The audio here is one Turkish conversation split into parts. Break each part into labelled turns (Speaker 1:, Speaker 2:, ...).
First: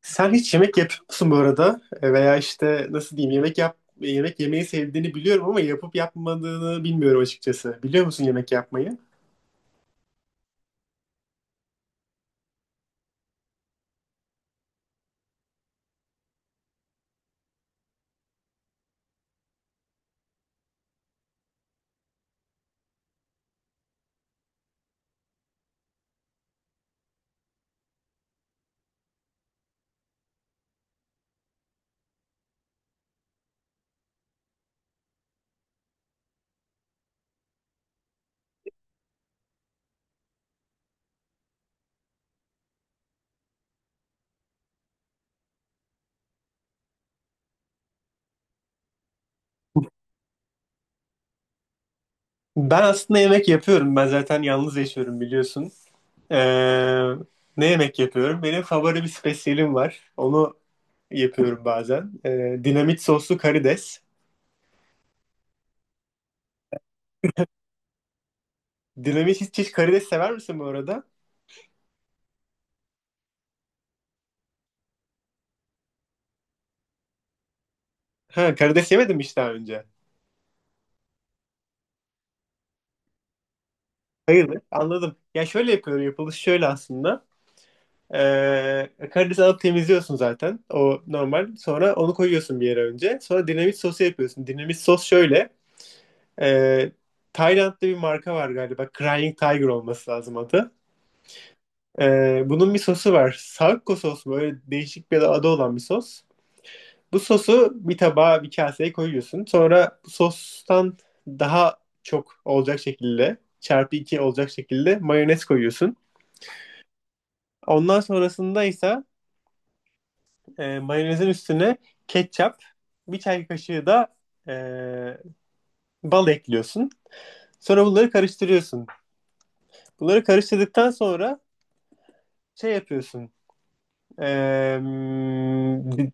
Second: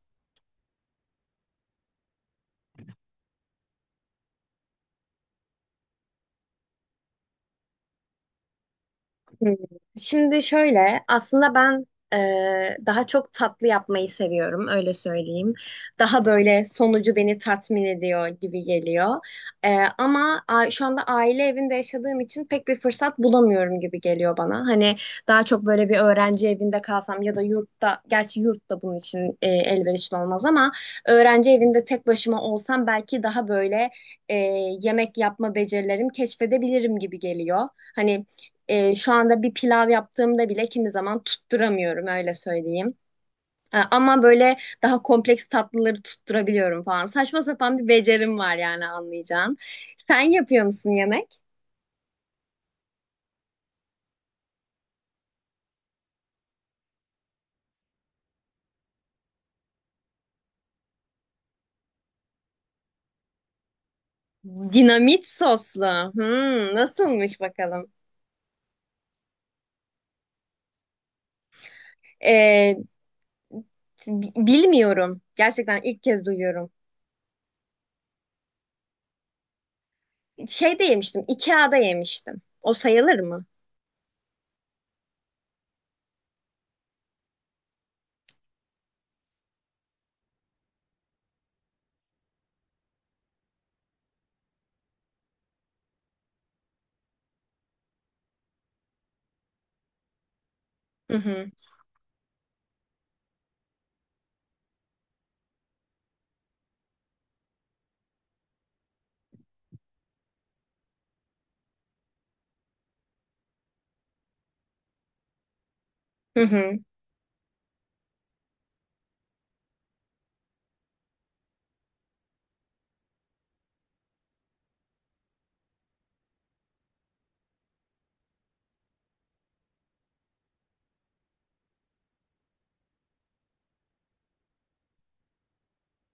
Speaker 1: Sen hiç yemek yapıyor musun bu arada? Veya işte nasıl diyeyim yemek yemeyi sevdiğini biliyorum ama yapıp yapmadığını bilmiyorum açıkçası. Biliyor musun yemek yapmayı?
Speaker 2: Hmm. Şimdi şöyle, aslında ben daha çok tatlı yapmayı seviyorum, öyle söyleyeyim. Daha böyle sonucu beni tatmin ediyor gibi geliyor. Şu anda aile evinde yaşadığım için pek bir fırsat bulamıyorum gibi geliyor bana. Hani daha çok böyle bir öğrenci evinde kalsam ya da yurtta, gerçi yurt da bunun için elverişli olmaz ama öğrenci evinde tek başıma olsam belki daha böyle e, yemek yapma becerilerimi keşfedebilirim gibi geliyor. Hani şu anda bir pilav yaptığımda bile kimi zaman tutturamıyorum öyle söyleyeyim. E, ama böyle daha kompleks tatlıları tutturabiliyorum falan. Saçma sapan bir becerim var yani anlayacağın. Sen yapıyor musun yemek?
Speaker 1: Ben aslında yemek yapıyorum. Ben zaten yalnız yaşıyorum biliyorsun. E, ne yemek yapıyorum? Benim favori bir spesiyelim var. Onu yapıyorum bazen. Dinamit soslu karides.
Speaker 2: Dinamit soslu. Hmm, nasılmış bakalım?
Speaker 1: Dinamit hiç karides sever misin bu arada?
Speaker 2: Ee, Bilmiyorum. Gerçekten ilk kez duyuyorum.
Speaker 1: Ha, karides yemedim hiç daha önce.
Speaker 2: Şeyde yemiştim. IKEA'da yemiştim. O sayılır mı?
Speaker 1: Hayırdır? Anladım. Ya şöyle yapıyorum. Yapılışı şöyle aslında. Karidesi alıp temizliyorsun zaten. O normal. Sonra onu koyuyorsun bir yere önce. Sonra dinamit sosu yapıyorsun. Dinamit sos şöyle. ee, Tayland'da bir marka var galiba. Crying Tiger olması lazım adı.
Speaker 2: Hı hı.
Speaker 1: Bunun bir sosu var. Sakko sos mu? Öyle değişik bir adı olan bir sos. Bu sosu bir tabağa bir kaseye koyuyorsun. Sonra bu sostan daha çok olacak şekilde çarpı 2 olacak şekilde mayonez koyuyorsun.
Speaker 2: Hı hı.
Speaker 1: Ondan sonrasında ise mayonezin üstüne ketçap, bir çay kaşığı da e, bal ekliyorsun. Sonra bunları karıştırıyorsun. Bunları karıştırdıktan sonra şey yapıyorsun. E,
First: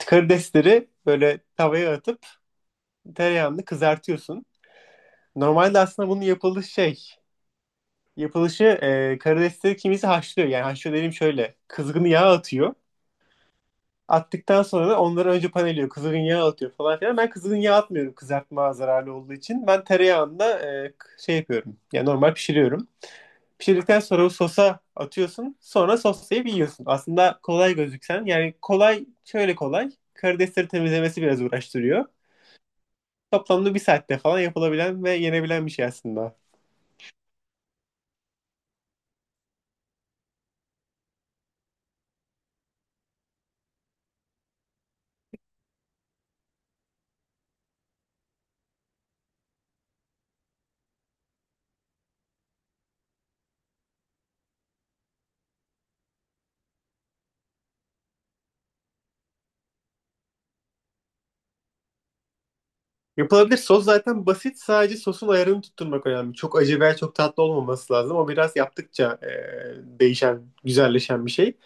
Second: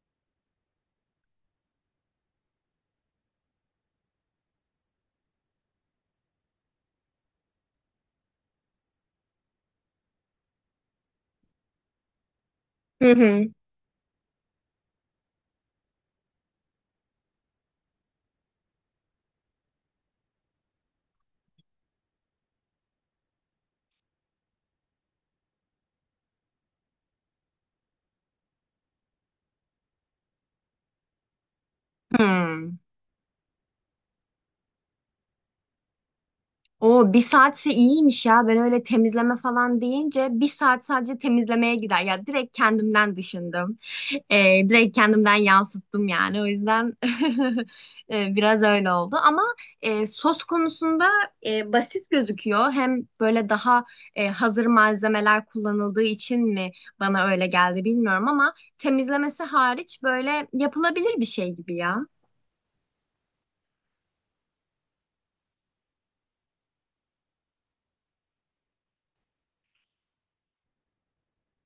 Speaker 1: karidesleri böyle tavaya atıp tereyağını kızartıyorsun. Normalde aslında bunun yapılışı şey. Yapılışı karidesleri kimisi haşlıyor. Yani haşlıyor dediğim şöyle. Kızgın yağ atıyor.
Speaker 2: Hı hı.
Speaker 1: Attıktan sonra da onları önce paneliyor. Kızgın yağ atıyor falan filan. Ben kızgın yağ atmıyorum kızartma zararlı olduğu için. Ben tereyağında e, şey yapıyorum. Yani normal pişiriyorum. Pişirdikten sonra o sosa atıyorsun. Sonra soslayıp yiyorsun. Aslında kolay gözüksen. Yani kolay şöyle kolay. Karidesleri temizlemesi biraz uğraştırıyor.
Speaker 2: Hmm.
Speaker 1: Toplamda bir saatte falan yapılabilen ve yenebilen bir şey aslında.
Speaker 2: O bir saatse iyiymiş ya. Ben öyle temizleme falan deyince bir saat sadece temizlemeye gider. Ya direkt kendimden düşündüm. Direkt kendimden yansıttım yani. O yüzden biraz öyle oldu. Ama sos konusunda basit gözüküyor. Hem böyle daha hazır malzemeler kullanıldığı için mi bana öyle geldi bilmiyorum ama temizlemesi hariç böyle yapılabilir bir şey gibi ya.
Speaker 1: Yapılabilir. Sos zaten basit. Sadece sosun ayarını tutturmak önemli. Çok acı veya çok tatlı olmaması lazım. O biraz yaptıkça değişen, güzelleşen bir şey.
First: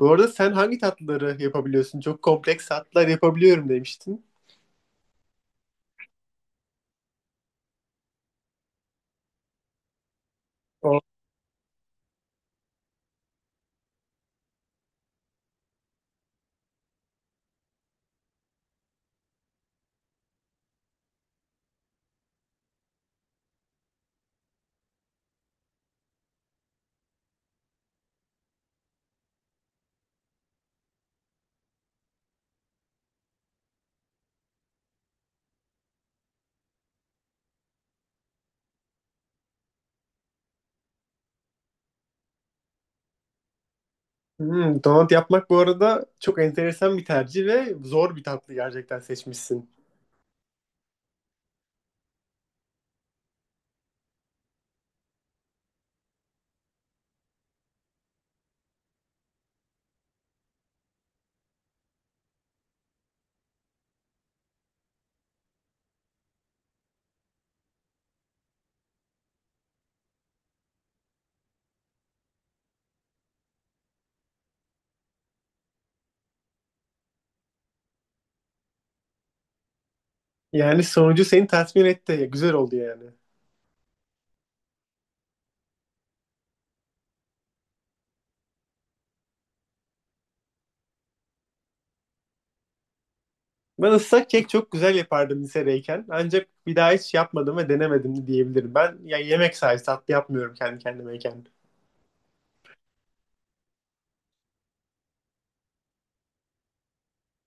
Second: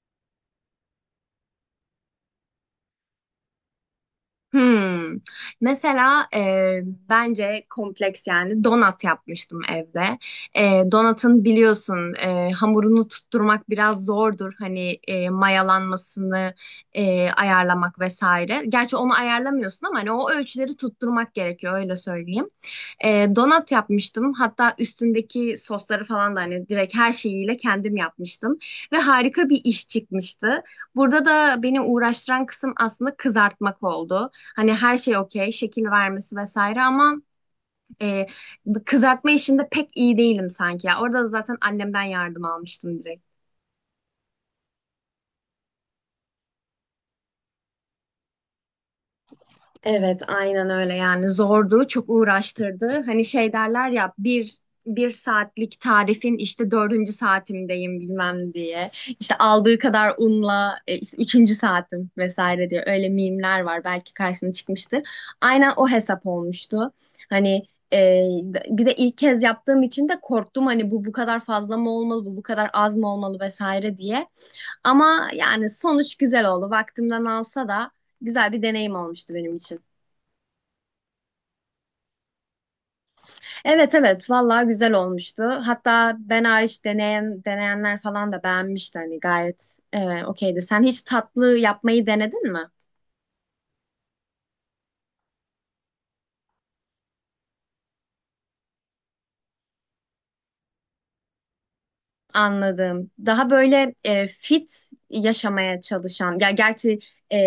Speaker 1: Bu arada sen hangi tatlıları yapabiliyorsun? Çok kompleks tatlılar yapabiliyorum demiştin.
Speaker 2: Hmm. Mesela bence kompleks yani donat yapmıştım evde.
Speaker 1: O-
Speaker 2: Donatın biliyorsun hamurunu tutturmak biraz zordur. Hani mayalanmasını ayarlamak vesaire. Gerçi onu ayarlamıyorsun ama hani o ölçüleri tutturmak gerekiyor öyle söyleyeyim. Donat yapmıştım. Hatta üstündeki sosları falan da hani direkt her şeyiyle kendim yapmıştım. Ve harika bir iş çıkmıştı. Burada da beni uğraştıran kısım aslında kızartmak oldu. Hani her şey okey, şekil vermesi vesaire ama e, kızartma işinde pek iyi değilim sanki ya. Orada da zaten annemden yardım almıştım direkt.
Speaker 1: Hmm, donut yapmak bu arada çok enteresan bir tercih ve zor bir tatlı gerçekten seçmişsin.
Speaker 2: Evet, aynen öyle yani zordu, çok uğraştırdı. Hani şey derler ya bir saatlik tarifin işte dördüncü saatimdeyim bilmem diye. İşte aldığı kadar unla işte üçüncü saatim vesaire diye öyle mimler var belki karşısına çıkmıştır. Aynen o hesap olmuştu. Hani e, bir de ilk kez yaptığım için de korktum hani bu kadar fazla mı olmalı, bu kadar az mı olmalı vesaire diye. Ama yani sonuç güzel oldu. Vaktimden alsa da güzel bir deneyim olmuştu benim için.
Speaker 1: Yani sonucu seni tatmin etti. Güzel oldu yani.
Speaker 2: Evet, evet, vallahi güzel olmuştu. Hatta ben hariç deneyenler falan da beğenmişti hani gayet okeydi. Sen hiç tatlı yapmayı denedin mi?
Speaker 1: Ben ıslak kek çok güzel yapardım lisedeyken. Ancak bir daha hiç yapmadım ve denemedim de diyebilirim. Ben ya yemek sayesinde tatlı yapmıyorum kendi kendimeyken.
Speaker 2: Anladım. Daha böyle fit yaşamaya çalışan ya gerçi e,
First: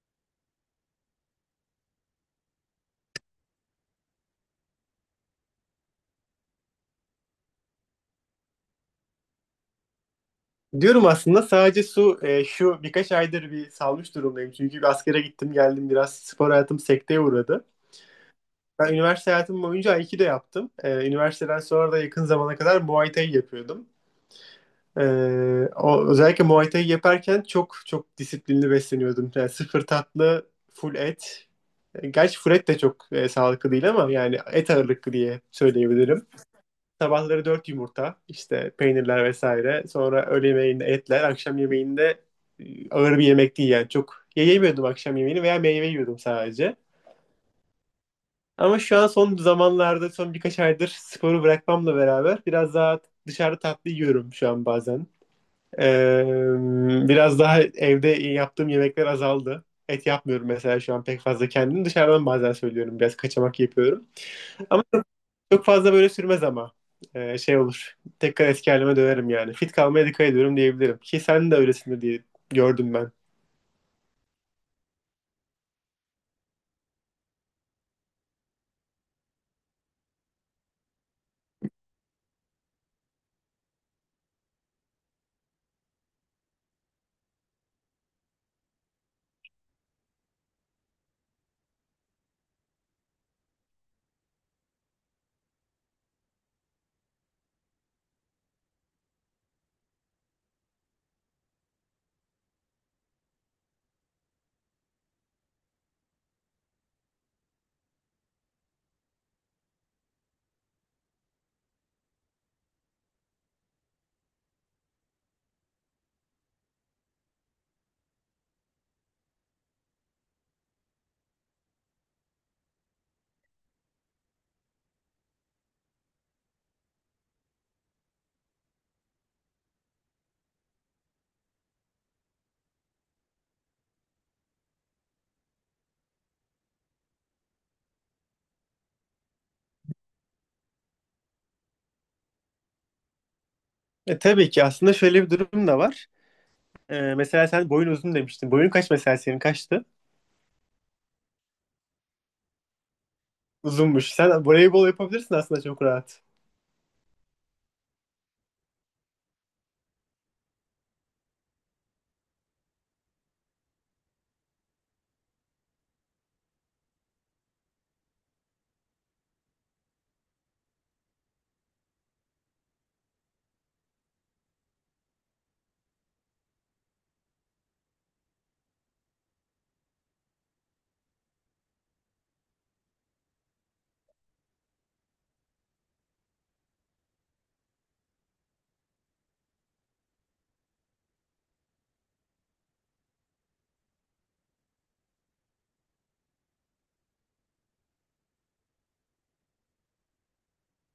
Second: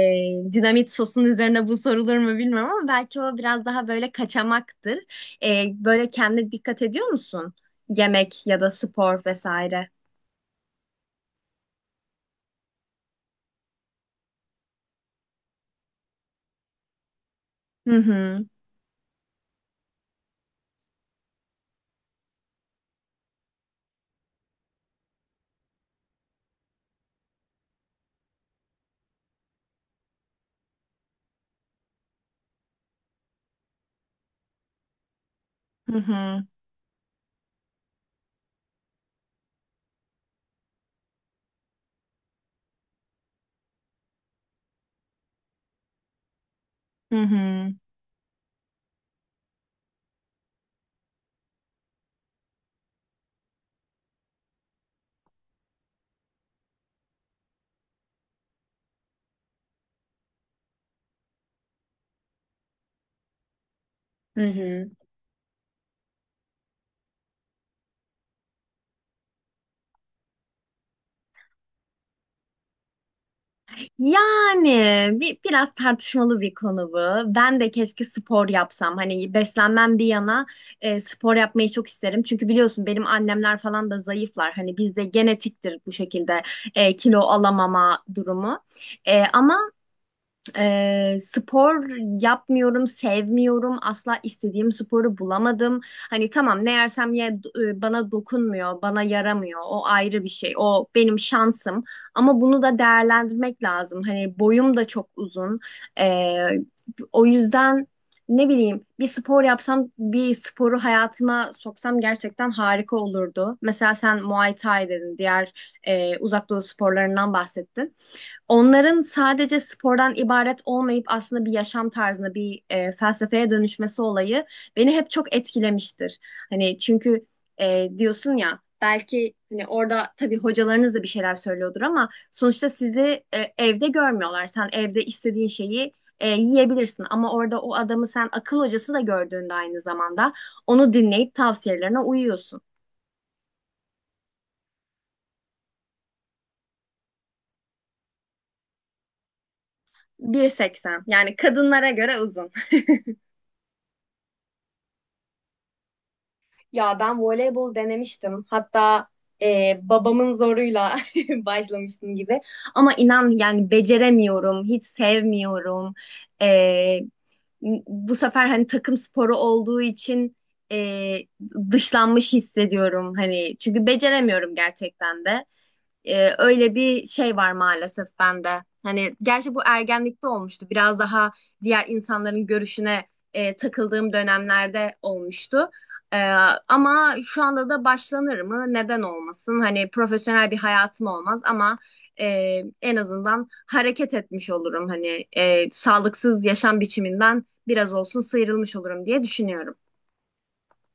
Speaker 2: dinamit sosun üzerine bu sorulur mu bilmiyorum ama belki o biraz daha böyle kaçamaktır. Böyle kendine dikkat ediyor musun? Yemek ya da spor vesaire.
Speaker 1: Diyorum aslında sadece şu birkaç aydır bir salmış durumdayım. Çünkü bir askere gittim geldim biraz spor hayatım sekteye uğradı.
Speaker 2: Hı hı.
Speaker 1: Ben üniversite hayatım boyunca Aikido yaptım. Üniversiteden sonra da yakın zamana kadar Muay Thai yapıyordum. Ee, özellikle Muay Thai yaparken çok çok disiplinli besleniyordum. Yani sıfır tatlı, full et. Gerçi full et de çok sağlıklı değil ama yani et ağırlıklı diye
Speaker 2: Hı
Speaker 1: söyleyebilirim.
Speaker 2: hı.
Speaker 1: Sabahları 4 yumurta, işte peynirler vesaire. Sonra öğle yemeğinde etler, akşam yemeğinde ağır bir yemek değil yani. Çok yemiyordum akşam yemeğini veya meyve yiyordum sadece.
Speaker 2: Hı hı.
Speaker 1: Ama şu an son zamanlarda, son birkaç aydır sporu bırakmamla beraber biraz daha dışarıda tatlı yiyorum şu an bazen. Ee, biraz daha evde yaptığım yemekler azaldı. Et yapmıyorum mesela şu an pek fazla kendim. Dışarıdan bazen söylüyorum. Biraz kaçamak yapıyorum.
Speaker 2: Hı
Speaker 1: Ama
Speaker 2: hı.
Speaker 1: çok fazla böyle sürmez ama. Şey olur. Tekrar eski halime dönerim yani. Fit kalmaya dikkat ediyorum diyebilirim. Ki sen de öylesindir diye gördüm ben.
Speaker 2: Yani biraz tartışmalı bir konu bu. Ben de keşke spor yapsam. Hani beslenmem bir yana spor yapmayı çok isterim. Çünkü biliyorsun benim annemler falan da zayıflar. Hani bizde genetiktir bu şekilde kilo alamama durumu. E, ama Spor yapmıyorum, sevmiyorum. Asla istediğim sporu bulamadım. Hani tamam ne yersem ye bana dokunmuyor, bana yaramıyor. O ayrı bir şey. O benim şansım. Ama bunu da değerlendirmek lazım. Hani boyum da çok uzun. Ee, O yüzden ne bileyim bir spor yapsam, bir sporu hayatıma soksam gerçekten harika olurdu. Mesela sen Muay Thai dedin, diğer uzak doğu sporlarından bahsettin. Onların sadece spordan ibaret olmayıp aslında bir yaşam tarzına, bir felsefeye dönüşmesi olayı beni hep çok etkilemiştir. Hani çünkü diyorsun ya belki hani orada tabii hocalarınız da bir şeyler söylüyordur ama sonuçta sizi evde görmüyorlar. Sen evde istediğin şeyi yiyebilirsin ama orada o adamı sen akıl hocası da gördüğünde aynı zamanda onu dinleyip tavsiyelerine uyuyorsun.
Speaker 1: Tabii ki aslında şöyle bir durum da var. Mesela sen boyun uzun demiştin. Boyun kaç mesela senin kaçtı?
Speaker 2: 1.80, yani kadınlara göre uzun.
Speaker 1: Uzunmuş. Sen voleybol yapabilirsin aslında çok rahat.
Speaker 2: Ya ben voleybol denemiştim. Hatta babamın zoruyla başlamıştım gibi. Ama inan yani beceremiyorum, hiç sevmiyorum. E, Bu sefer hani takım sporu olduğu için e, dışlanmış hissediyorum hani çünkü beceremiyorum gerçekten de. Öyle bir şey var maalesef bende. Hani gerçi bu ergenlikte olmuştu. Biraz daha diğer insanların görüşüne takıldığım dönemlerde olmuştu. Ee, Ama şu anda da başlanır mı? Neden olmasın? Hani profesyonel bir hayatım olmaz ama e, en azından hareket etmiş olurum. Hani sağlıksız yaşam biçiminden biraz olsun sıyrılmış olurum diye düşünüyorum.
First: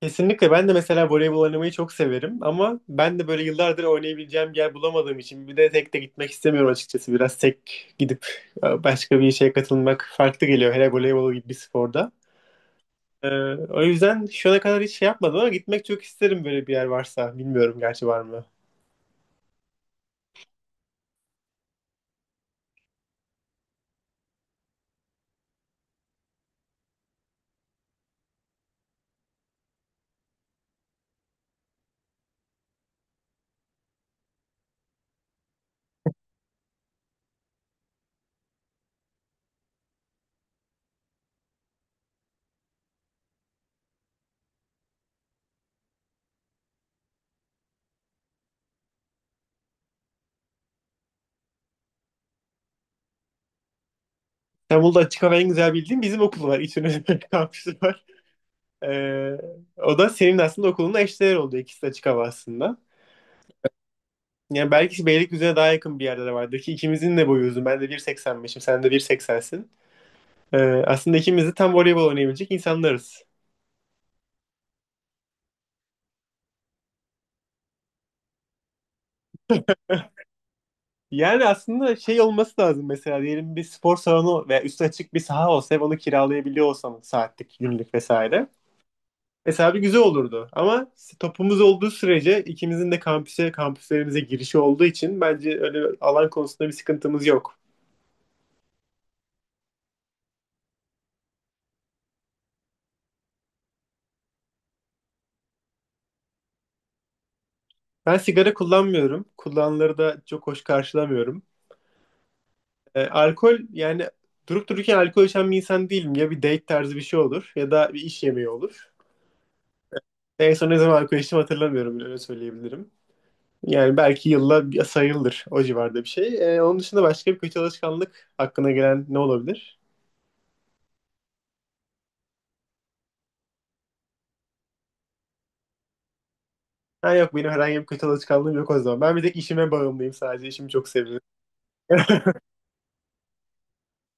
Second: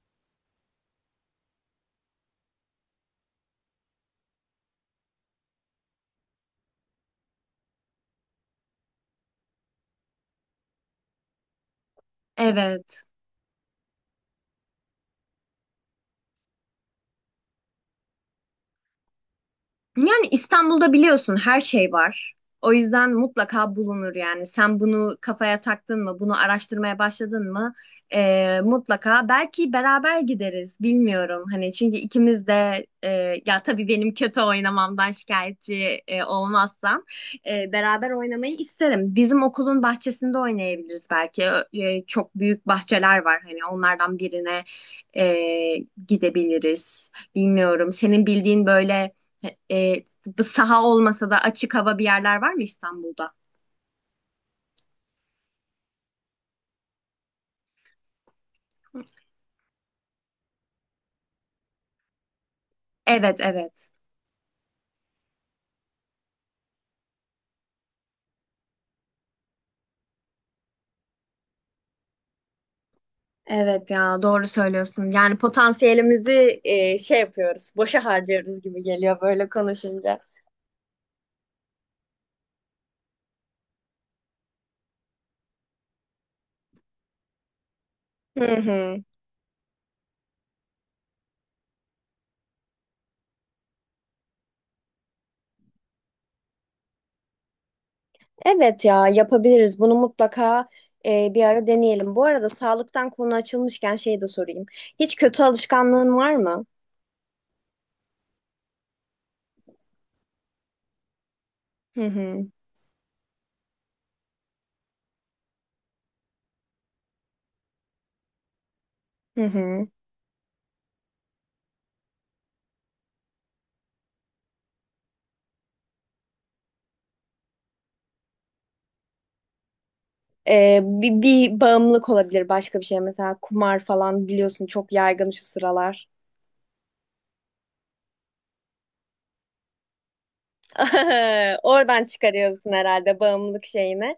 Speaker 1: Kesinlikle ben de mesela voleybol oynamayı çok severim ama ben de böyle yıllardır oynayabileceğim bir yer bulamadığım için bir de tek de gitmek istemiyorum açıkçası. Biraz tek gidip başka bir işe katılmak farklı geliyor hele voleybol gibi bir sporda.
Speaker 2: Evet.
Speaker 1: Ee, o yüzden şu ana kadar hiç şey yapmadım ama gitmek çok isterim böyle bir yer varsa. Bilmiyorum gerçi var mı?
Speaker 2: Yani İstanbul'da biliyorsun her şey var. O yüzden mutlaka bulunur yani. Sen bunu kafaya taktın mı, bunu araştırmaya başladın mı? Mutlaka. Belki beraber gideriz, bilmiyorum. Hani çünkü ikimiz de ya tabii benim kötü oynamamdan şikayetçi olmazsan beraber oynamayı isterim. Bizim okulun bahçesinde oynayabiliriz belki. Çok büyük bahçeler var. Hani onlardan birine e, gidebiliriz. Bilmiyorum. Senin bildiğin böyle. E, Bu saha olmasa da açık hava bir yerler var mı İstanbul'da?
Speaker 1: İstanbul'da açık hava en güzel bildiğim bizim okul var. İç üniversite kampüsü var. Ee, o da senin aslında okulunla eşdeğer oldu. İkisi de açık hava aslında.
Speaker 2: Evet, evet.
Speaker 1: Yani belki Beylikdüzü'ne daha yakın bir yerde de vardır ki ikimizin de boyu uzun. Ben de 1.85'im, sen de 1.80'sin. Ee, aslında ikimiz de tam voleybol oynayabilecek insanlarız.
Speaker 2: Evet ya, doğru söylüyorsun. Yani potansiyelimizi şey yapıyoruz, boşa harcıyoruz gibi geliyor böyle konuşunca.
Speaker 1: Yani aslında şey olması lazım mesela diyelim bir spor salonu veya üstü açık bir saha olsa ve onu kiralayabiliyor olsamız saatlik, günlük vesaire.
Speaker 2: Hı hı.
Speaker 1: Mesela bir güzel olurdu ama topumuz olduğu sürece ikimizin de kampüse, kampüslerimize girişi olduğu için bence öyle alan konusunda bir sıkıntımız yok.
Speaker 2: Evet ya, yapabiliriz. Bunu mutlaka bir ara deneyelim. Bu arada sağlıktan konu açılmışken şey de sorayım. Hiç kötü alışkanlığın var mı?
Speaker 1: Ben sigara kullanmıyorum. Kullananları da çok hoş karşılamıyorum.
Speaker 2: Hı hı.
Speaker 1: Alkol yani durup dururken alkol içen bir insan değilim. Ya bir date tarzı bir şey olur ya da bir iş yemeği olur.
Speaker 2: Hı hı.
Speaker 1: En son ne zaman alkol içtim hatırlamıyorum bile öyle söyleyebilirim. Yani belki yılla sayılır o civarda bir şey. Onun dışında başka bir kötü alışkanlık hakkına gelen ne olabilir?
Speaker 2: Bir bağımlılık olabilir başka bir şey. Mesela kumar falan biliyorsun çok yaygın şu sıralar.
Speaker 1: Ha yok benim herhangi bir kötü alışkanlığım yok o zaman. Ben bir tek işime bağımlıyım sadece işimi çok seviyorum.
Speaker 2: Oradan çıkarıyorsun herhalde bağımlılık şeyini.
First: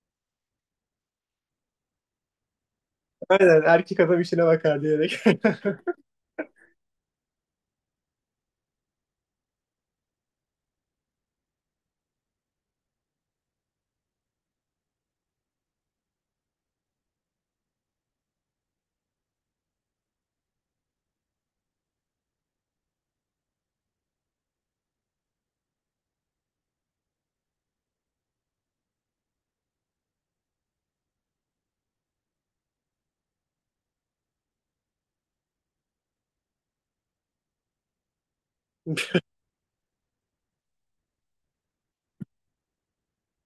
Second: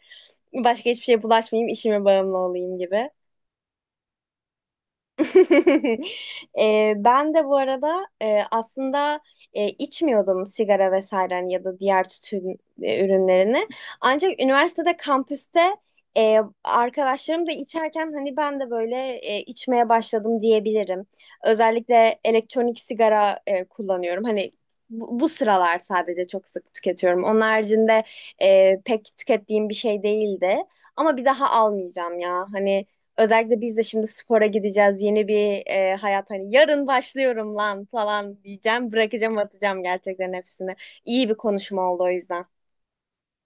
Speaker 2: Başka hiçbir şeye bulaşmayayım, işime bağımlı olayım gibi.
Speaker 1: Aynen erkek adam işine bakar diyerek.
Speaker 2: Ben de bu arada aslında içmiyordum sigara vesaire hani ya da diğer tütün ürünlerini. Ancak üniversitede kampüste arkadaşlarım da içerken hani ben de böyle içmeye başladım diyebilirim. Özellikle elektronik sigara kullanıyorum. Hani bu sıralar sadece çok sık tüketiyorum. Onun haricinde pek tükettiğim bir şey değildi. Ama bir daha almayacağım ya. Hani özellikle biz de şimdi spora gideceğiz. Yeni bir hayat hani yarın başlıyorum lan falan diyeceğim. Bırakacağım, atacağım gerçekten hepsini. İyi bir konuşma oldu o yüzden.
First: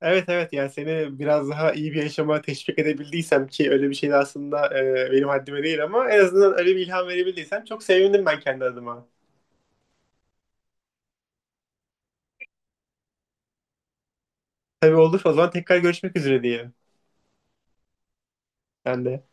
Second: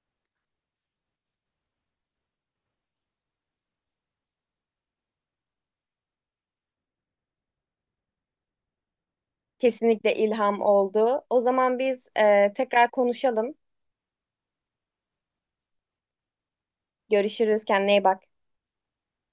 Speaker 1: Evet evet yani seni biraz daha iyi bir yaşama teşvik edebildiysem ki öyle bir şey de aslında benim haddime değil ama en azından öyle bir ilham verebildiysem çok sevindim ben kendi adıma.
Speaker 2: Kesinlikle ilham oldu. O zaman biz tekrar konuşalım.
Speaker 1: Tabii olur o zaman tekrar görüşmek üzere diye.
Speaker 2: Görüşürüz. Kendine iyi bak.
Speaker 1: Ben de.